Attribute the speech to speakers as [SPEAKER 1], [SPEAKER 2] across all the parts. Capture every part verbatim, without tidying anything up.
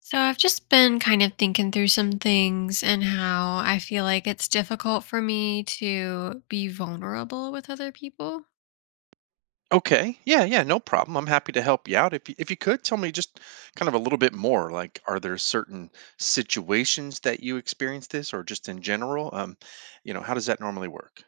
[SPEAKER 1] So I've just been kind of thinking through some things and how I feel like it's difficult for me to be vulnerable with other people.
[SPEAKER 2] Okay. Yeah, yeah, no problem. I'm happy to help you out. If you, if you could tell me just kind of a little bit more, like are there certain situations that you experience this or just in general? Um, you know, how does that normally work?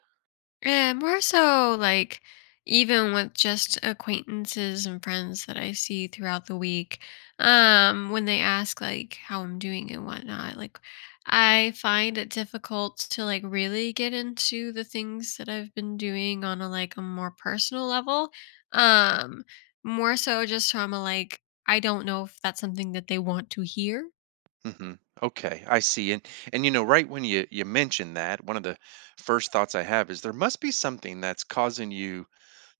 [SPEAKER 1] And more so like even with just acquaintances and friends that I see throughout the week, um, when they ask like how I'm doing and whatnot, like I find it difficult to like really get into the things that I've been doing on a like a more personal level. Um, More so just from a like I don't know if that's something that they want to hear.
[SPEAKER 2] hmm Okay, I see. And and you know, right when you you mentioned that, one of the first thoughts I have is there must be something that's causing you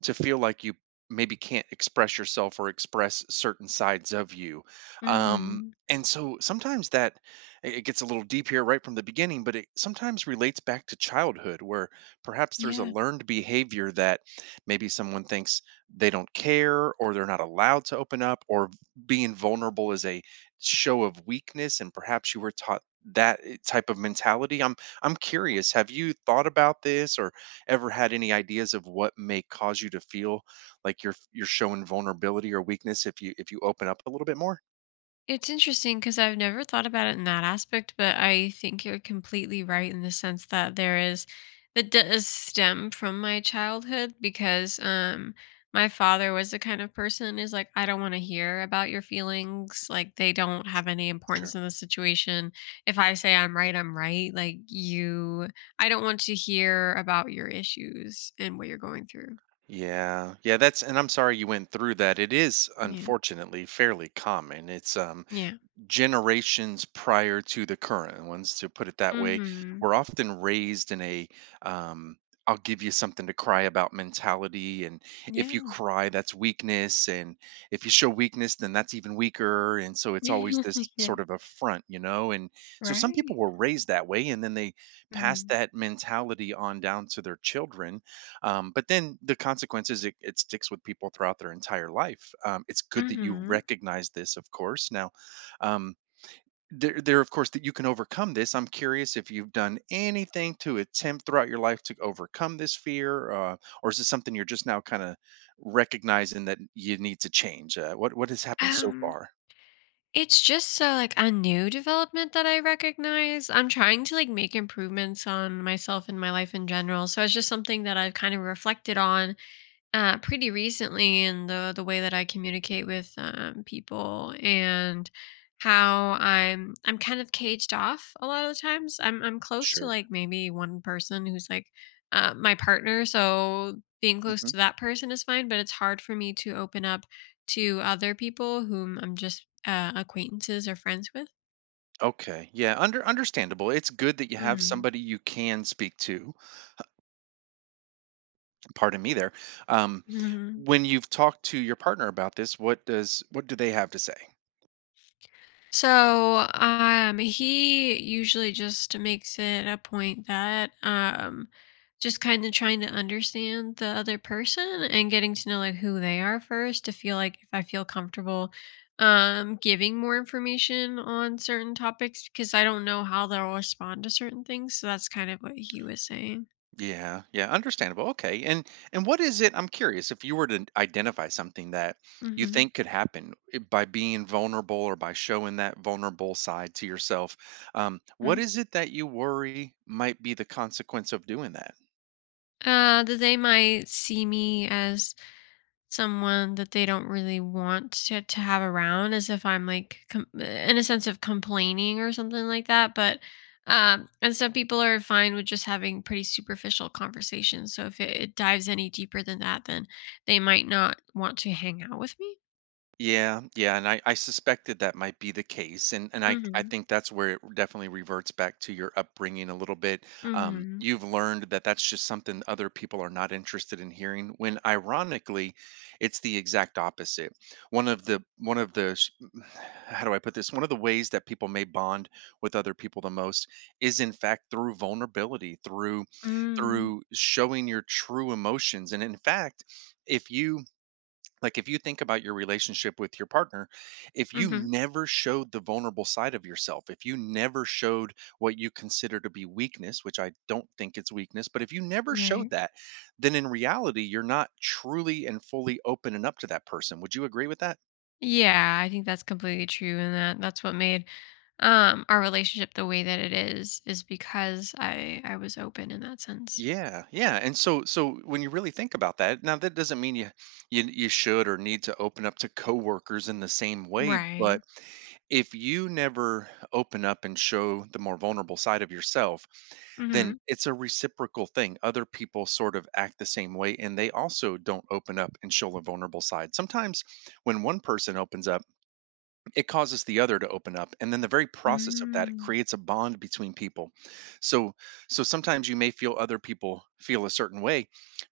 [SPEAKER 2] to feel like you maybe can't express yourself or express certain sides of you. Um,
[SPEAKER 1] Mm-hmm.
[SPEAKER 2] and so sometimes that it it gets a little deep here right from the beginning, but it sometimes relates back to childhood where perhaps there's a
[SPEAKER 1] Yeah.
[SPEAKER 2] learned behavior that maybe someone thinks they don't care or they're not allowed to open up, or v- being vulnerable is a show of weakness, and perhaps you were taught that i- type of mentality. I'm I'm curious, have you thought about this, ever had any ideas of what may cause you to feel like you're you're showing vulnerability or weakness if you if you open up a little bit more?
[SPEAKER 1] It's interesting because I've never thought about it in that aspect, but I think you're completely right in the sense that there is that does stem from my childhood because um my father was the kind of person is like I don't want to hear about your feelings, like they don't have
[SPEAKER 2] Sure.
[SPEAKER 1] any importance
[SPEAKER 2] Sure.
[SPEAKER 1] in the situation. If I say I'm right, I'm right. Like you I don't want to hear about your issues and what you're going through.
[SPEAKER 2] Yeah. Yeah, that's, and I'm sorry you went through that. It is
[SPEAKER 1] Yeah.
[SPEAKER 2] unfortunately fairly common. It's um
[SPEAKER 1] Yeah.
[SPEAKER 2] generations prior to the current ones, to put it that way,
[SPEAKER 1] Mhm.
[SPEAKER 2] were often raised in a um, I'll give you something to cry about mentality. And if you
[SPEAKER 1] Yeah.
[SPEAKER 2] cry, that's weakness. And if you show weakness, then that's even weaker. And so it's always this
[SPEAKER 1] Yeah.
[SPEAKER 2] sort of affront, you know? And so some people
[SPEAKER 1] Right.
[SPEAKER 2] were raised that way and then they pass
[SPEAKER 1] Mhm.
[SPEAKER 2] that mentality on down to their children. Um, but then the consequences, it, it sticks with people throughout their entire life. Um, it's good that you
[SPEAKER 1] Mhm.
[SPEAKER 2] recognize this, of course. Now, um, there, there of course that you can overcome this. I'm curious if you've done anything to attempt throughout your life to overcome this fear, uh, or is this something you're just now kind of recognizing that you need to change? uh, what what has happened so
[SPEAKER 1] Um,
[SPEAKER 2] far?
[SPEAKER 1] it's just so like a new development that I recognize. I'm trying to like make improvements on myself and my life in general. So it's just something that I've kind of reflected on uh, pretty recently in the the way that I communicate with um, people and how I'm I'm kind of caged off a lot of the times. I'm I'm close to
[SPEAKER 2] Sure.
[SPEAKER 1] like maybe one person who's like uh, my partner, so being close
[SPEAKER 2] Hmm.
[SPEAKER 1] to that person is fine. But it's hard for me to open up to other people whom I'm just uh, acquaintances or friends with.
[SPEAKER 2] Okay, yeah, under understandable. It's good that you have somebody you can speak to. Pardon me there. Um,
[SPEAKER 1] Mm.
[SPEAKER 2] when you've talked to your partner about this, what does what do they have to say?
[SPEAKER 1] So, um, he usually just makes it a point that, um, just kind of trying to understand the other person and getting to know like who they are first to feel like if I feel comfortable, um, giving more information on certain topics because I don't know how they'll respond to certain things. So that's kind of what he was saying.
[SPEAKER 2] Yeah, yeah, understandable. Okay. And and what is it? I'm curious, if you were to identify something that you
[SPEAKER 1] Hmm.
[SPEAKER 2] think could happen, i- by being vulnerable or by showing that vulnerable side to yourself. Um, what is it that you worry might be the consequence of doing that?
[SPEAKER 1] Uh, that they might see me as someone that they don't really want to, to have around as if I'm like com- uh, in a sense of complaining or something like that. But um, and some people are fine with just having pretty superficial conversations. So if it, it dives any deeper than that, then they might not want to hang out with me.
[SPEAKER 2] Yeah, yeah, and I, I suspected that might be the case, and and I I
[SPEAKER 1] Mm-hmm.
[SPEAKER 2] think that's where it definitely reverts back to your upbringing a little bit. Um,
[SPEAKER 1] Mm-hmm.
[SPEAKER 2] you've learned that that's just something other people are not interested in hearing. When ironically, it's the exact opposite. One of the one of the sh- How do I put this? One of the ways that people may bond with other people the most is in fact through vulnerability, through
[SPEAKER 1] Mm-hmm.
[SPEAKER 2] through showing your true emotions, and in fact, if you like if you think about your relationship with your partner, if you
[SPEAKER 1] Mm-hmm.
[SPEAKER 2] never showed the vulnerable side of yourself, if you never showed what you consider to be weakness, which I don't think it's weakness, but if you never showed
[SPEAKER 1] Right.
[SPEAKER 2] that, then in reality, you're not truly and fully open and up to that person. Would you agree with that?
[SPEAKER 1] Yeah, I think that's completely true, and that that's what made um our relationship the way that it is is because I I was open in that sense.
[SPEAKER 2] Yeah, yeah. And so so when you really think about that, now that doesn't mean you you you should or need to open up to coworkers in the same way,
[SPEAKER 1] Right.
[SPEAKER 2] but if you never open up and show the more vulnerable side of yourself, then
[SPEAKER 1] Mhm.
[SPEAKER 2] it's a reciprocal thing. Other people sort of act the same way and they also don't open up and show a vulnerable side. Sometimes when one person opens up, it causes the other to open up, and then the very process of that
[SPEAKER 1] Mm.
[SPEAKER 2] creates a bond between people. So so sometimes you may feel other people feel a certain way,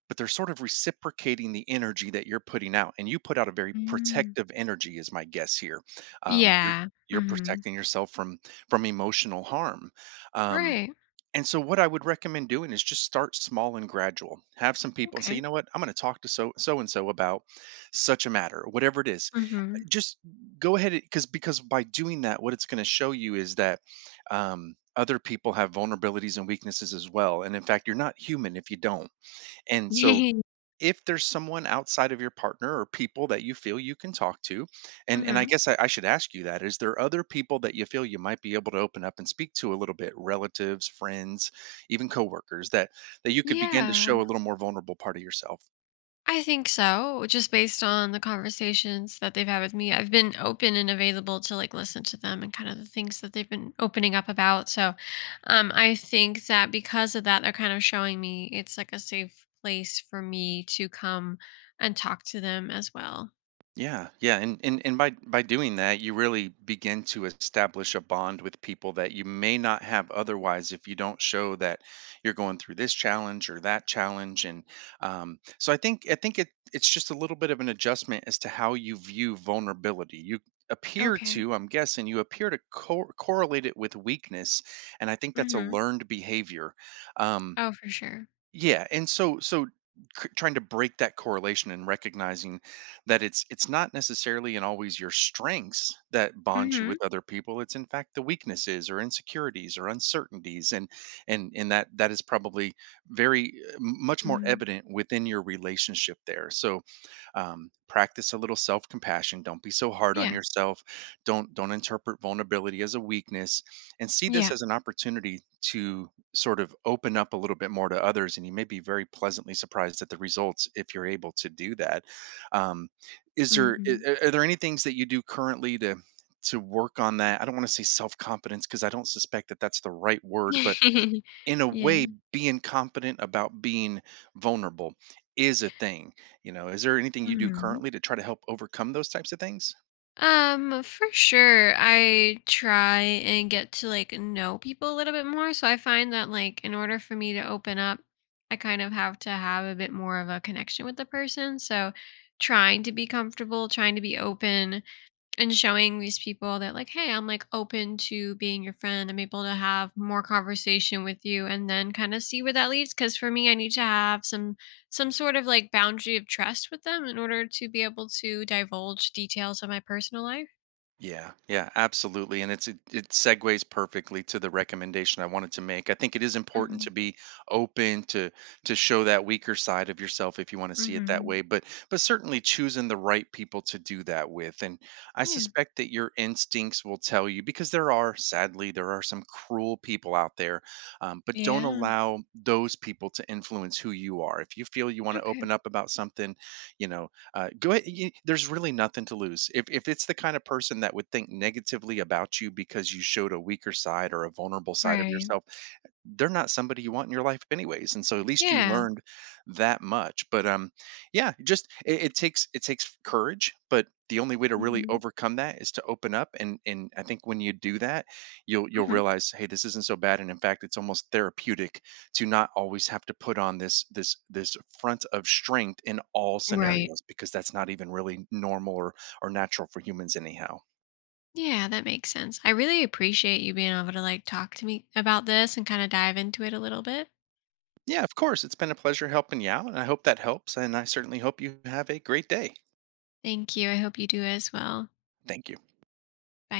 [SPEAKER 2] but they're sort of reciprocating the energy that you're putting out, and you put out a very
[SPEAKER 1] Mm.
[SPEAKER 2] protective energy, is my guess here. Um, you're
[SPEAKER 1] Yeah.
[SPEAKER 2] you're
[SPEAKER 1] Mhm.
[SPEAKER 2] protecting yourself from from emotional harm. Um,
[SPEAKER 1] Right.
[SPEAKER 2] and so what I would recommend doing is just start small and gradual. Have some people and say,
[SPEAKER 1] Okay.
[SPEAKER 2] you know what, I'm going to talk to so so and so about such a matter, whatever it is.
[SPEAKER 1] Mhm.
[SPEAKER 2] Just go ahead, because because by doing that, what it's going to show you is that um, other people have vulnerabilities and weaknesses as well. And in fact, you're not human if you don't. And so if there's someone outside of your partner or people that you feel you can talk to, and and I
[SPEAKER 1] Mhm.
[SPEAKER 2] guess I, I should ask you that, is there other people that you feel you might be able to open up and speak to a little bit, relatives, friends, even coworkers, that that you could begin to
[SPEAKER 1] Yeah.
[SPEAKER 2] show a little more vulnerable part of yourself?
[SPEAKER 1] I think so, just based on the conversations that they've had with me. I've been open and available to, like, listen to them and kind of the things that they've been opening up about, so, um, I think that because of that, they're kind of showing me it's, like, a safe place for me to come and talk to them as well.
[SPEAKER 2] Yeah, yeah, and and and by by doing that, you really begin to establish a bond with people that you may not have otherwise, if you don't show that you're going through this challenge or that challenge. And um, so I think I think it it's just a little bit of an adjustment as to how you view vulnerability. You appear
[SPEAKER 1] Okay.
[SPEAKER 2] to, I'm guessing, you appear to co- correlate it with weakness, and I think that's a
[SPEAKER 1] Mhm.
[SPEAKER 2] learned behavior. Um,
[SPEAKER 1] Oh, for sure.
[SPEAKER 2] yeah, and so so c- trying to break that correlation and recognizing that it's it's not necessarily and always your strengths that bond you
[SPEAKER 1] Mhm.
[SPEAKER 2] with other people. It's in fact the weaknesses or insecurities or uncertainties, and and and that that is probably very uh, m- much more
[SPEAKER 1] Mm.
[SPEAKER 2] evident within your relationship there. So um, practice a little self-compassion, don't be so hard on
[SPEAKER 1] Yeah.
[SPEAKER 2] yourself, don't don't interpret vulnerability as a weakness, and see this
[SPEAKER 1] Yeah.
[SPEAKER 2] as an opportunity to sort of open up a little bit more to others, and you may be very pleasantly surprised at the results if you're able to do that. Um, is there i-
[SPEAKER 1] Mhm.
[SPEAKER 2] a- are there any things that you do currently to to work on that? I don't want to say self-confidence, because I don't suspect that that's the right word, but in a
[SPEAKER 1] Yeah.
[SPEAKER 2] way, being confident about being vulnerable is a thing, you know. Is there anything you do
[SPEAKER 1] Mhm.
[SPEAKER 2] currently to try to help overcome those types of things?
[SPEAKER 1] Um, for sure, I try and get to like know people a little bit more. So I find that like in order for me to open up, I kind of have to have a bit more of a connection with the person. So trying to be comfortable, trying to be open, and showing these people that like hey, I'm like open to being your friend, I'm able to have more conversation with you and then kind of see where that leads because for me I need to have some some sort of like boundary of trust with them in order to be able to divulge details of my personal life.
[SPEAKER 2] Yeah, yeah, absolutely. And it's it, it segues perfectly to the recommendation I wanted to make. I think it is important to
[SPEAKER 1] Hmm.
[SPEAKER 2] be open to to show that weaker side of yourself if you want to see it that way,
[SPEAKER 1] Hmm.
[SPEAKER 2] but but certainly choosing the right people to do that with. And I
[SPEAKER 1] Yeah.
[SPEAKER 2] suspect that your instincts will tell you, because there are, sadly, there are some cruel people out there. Um, but don't
[SPEAKER 1] Yeah.
[SPEAKER 2] allow those people to influence who you are. If you feel you want to
[SPEAKER 1] Okay.
[SPEAKER 2] open up about something, you know, uh, go ahead. You, there's really nothing to lose. If if it's the kind of person that would think negatively about you because you showed a weaker side or a vulnerable side of
[SPEAKER 1] Right.
[SPEAKER 2] yourself, they're not somebody you want in your life anyways, and so at least you
[SPEAKER 1] Yeah.
[SPEAKER 2] learned that much. But um, yeah, just it, it takes it takes courage, but the only way to really
[SPEAKER 1] Hmm.
[SPEAKER 2] overcome that is to open up. And and I think when you do that, you'll you'll
[SPEAKER 1] Hmm.
[SPEAKER 2] realize, hey, this isn't so bad, and in fact it's almost therapeutic to not always have to put on this this this front of strength in all
[SPEAKER 1] Right.
[SPEAKER 2] scenarios, because that's not even really normal or or natural for humans anyhow.
[SPEAKER 1] Yeah, that makes sense. I really appreciate you being able to like talk to me about this and kind of dive into it a little bit.
[SPEAKER 2] Yeah, of course, it's been a pleasure helping you out, and I hope that helps, and I certainly hope you have a great day.
[SPEAKER 1] Thank you, I hope you do as well.
[SPEAKER 2] Thank you.
[SPEAKER 1] Bye.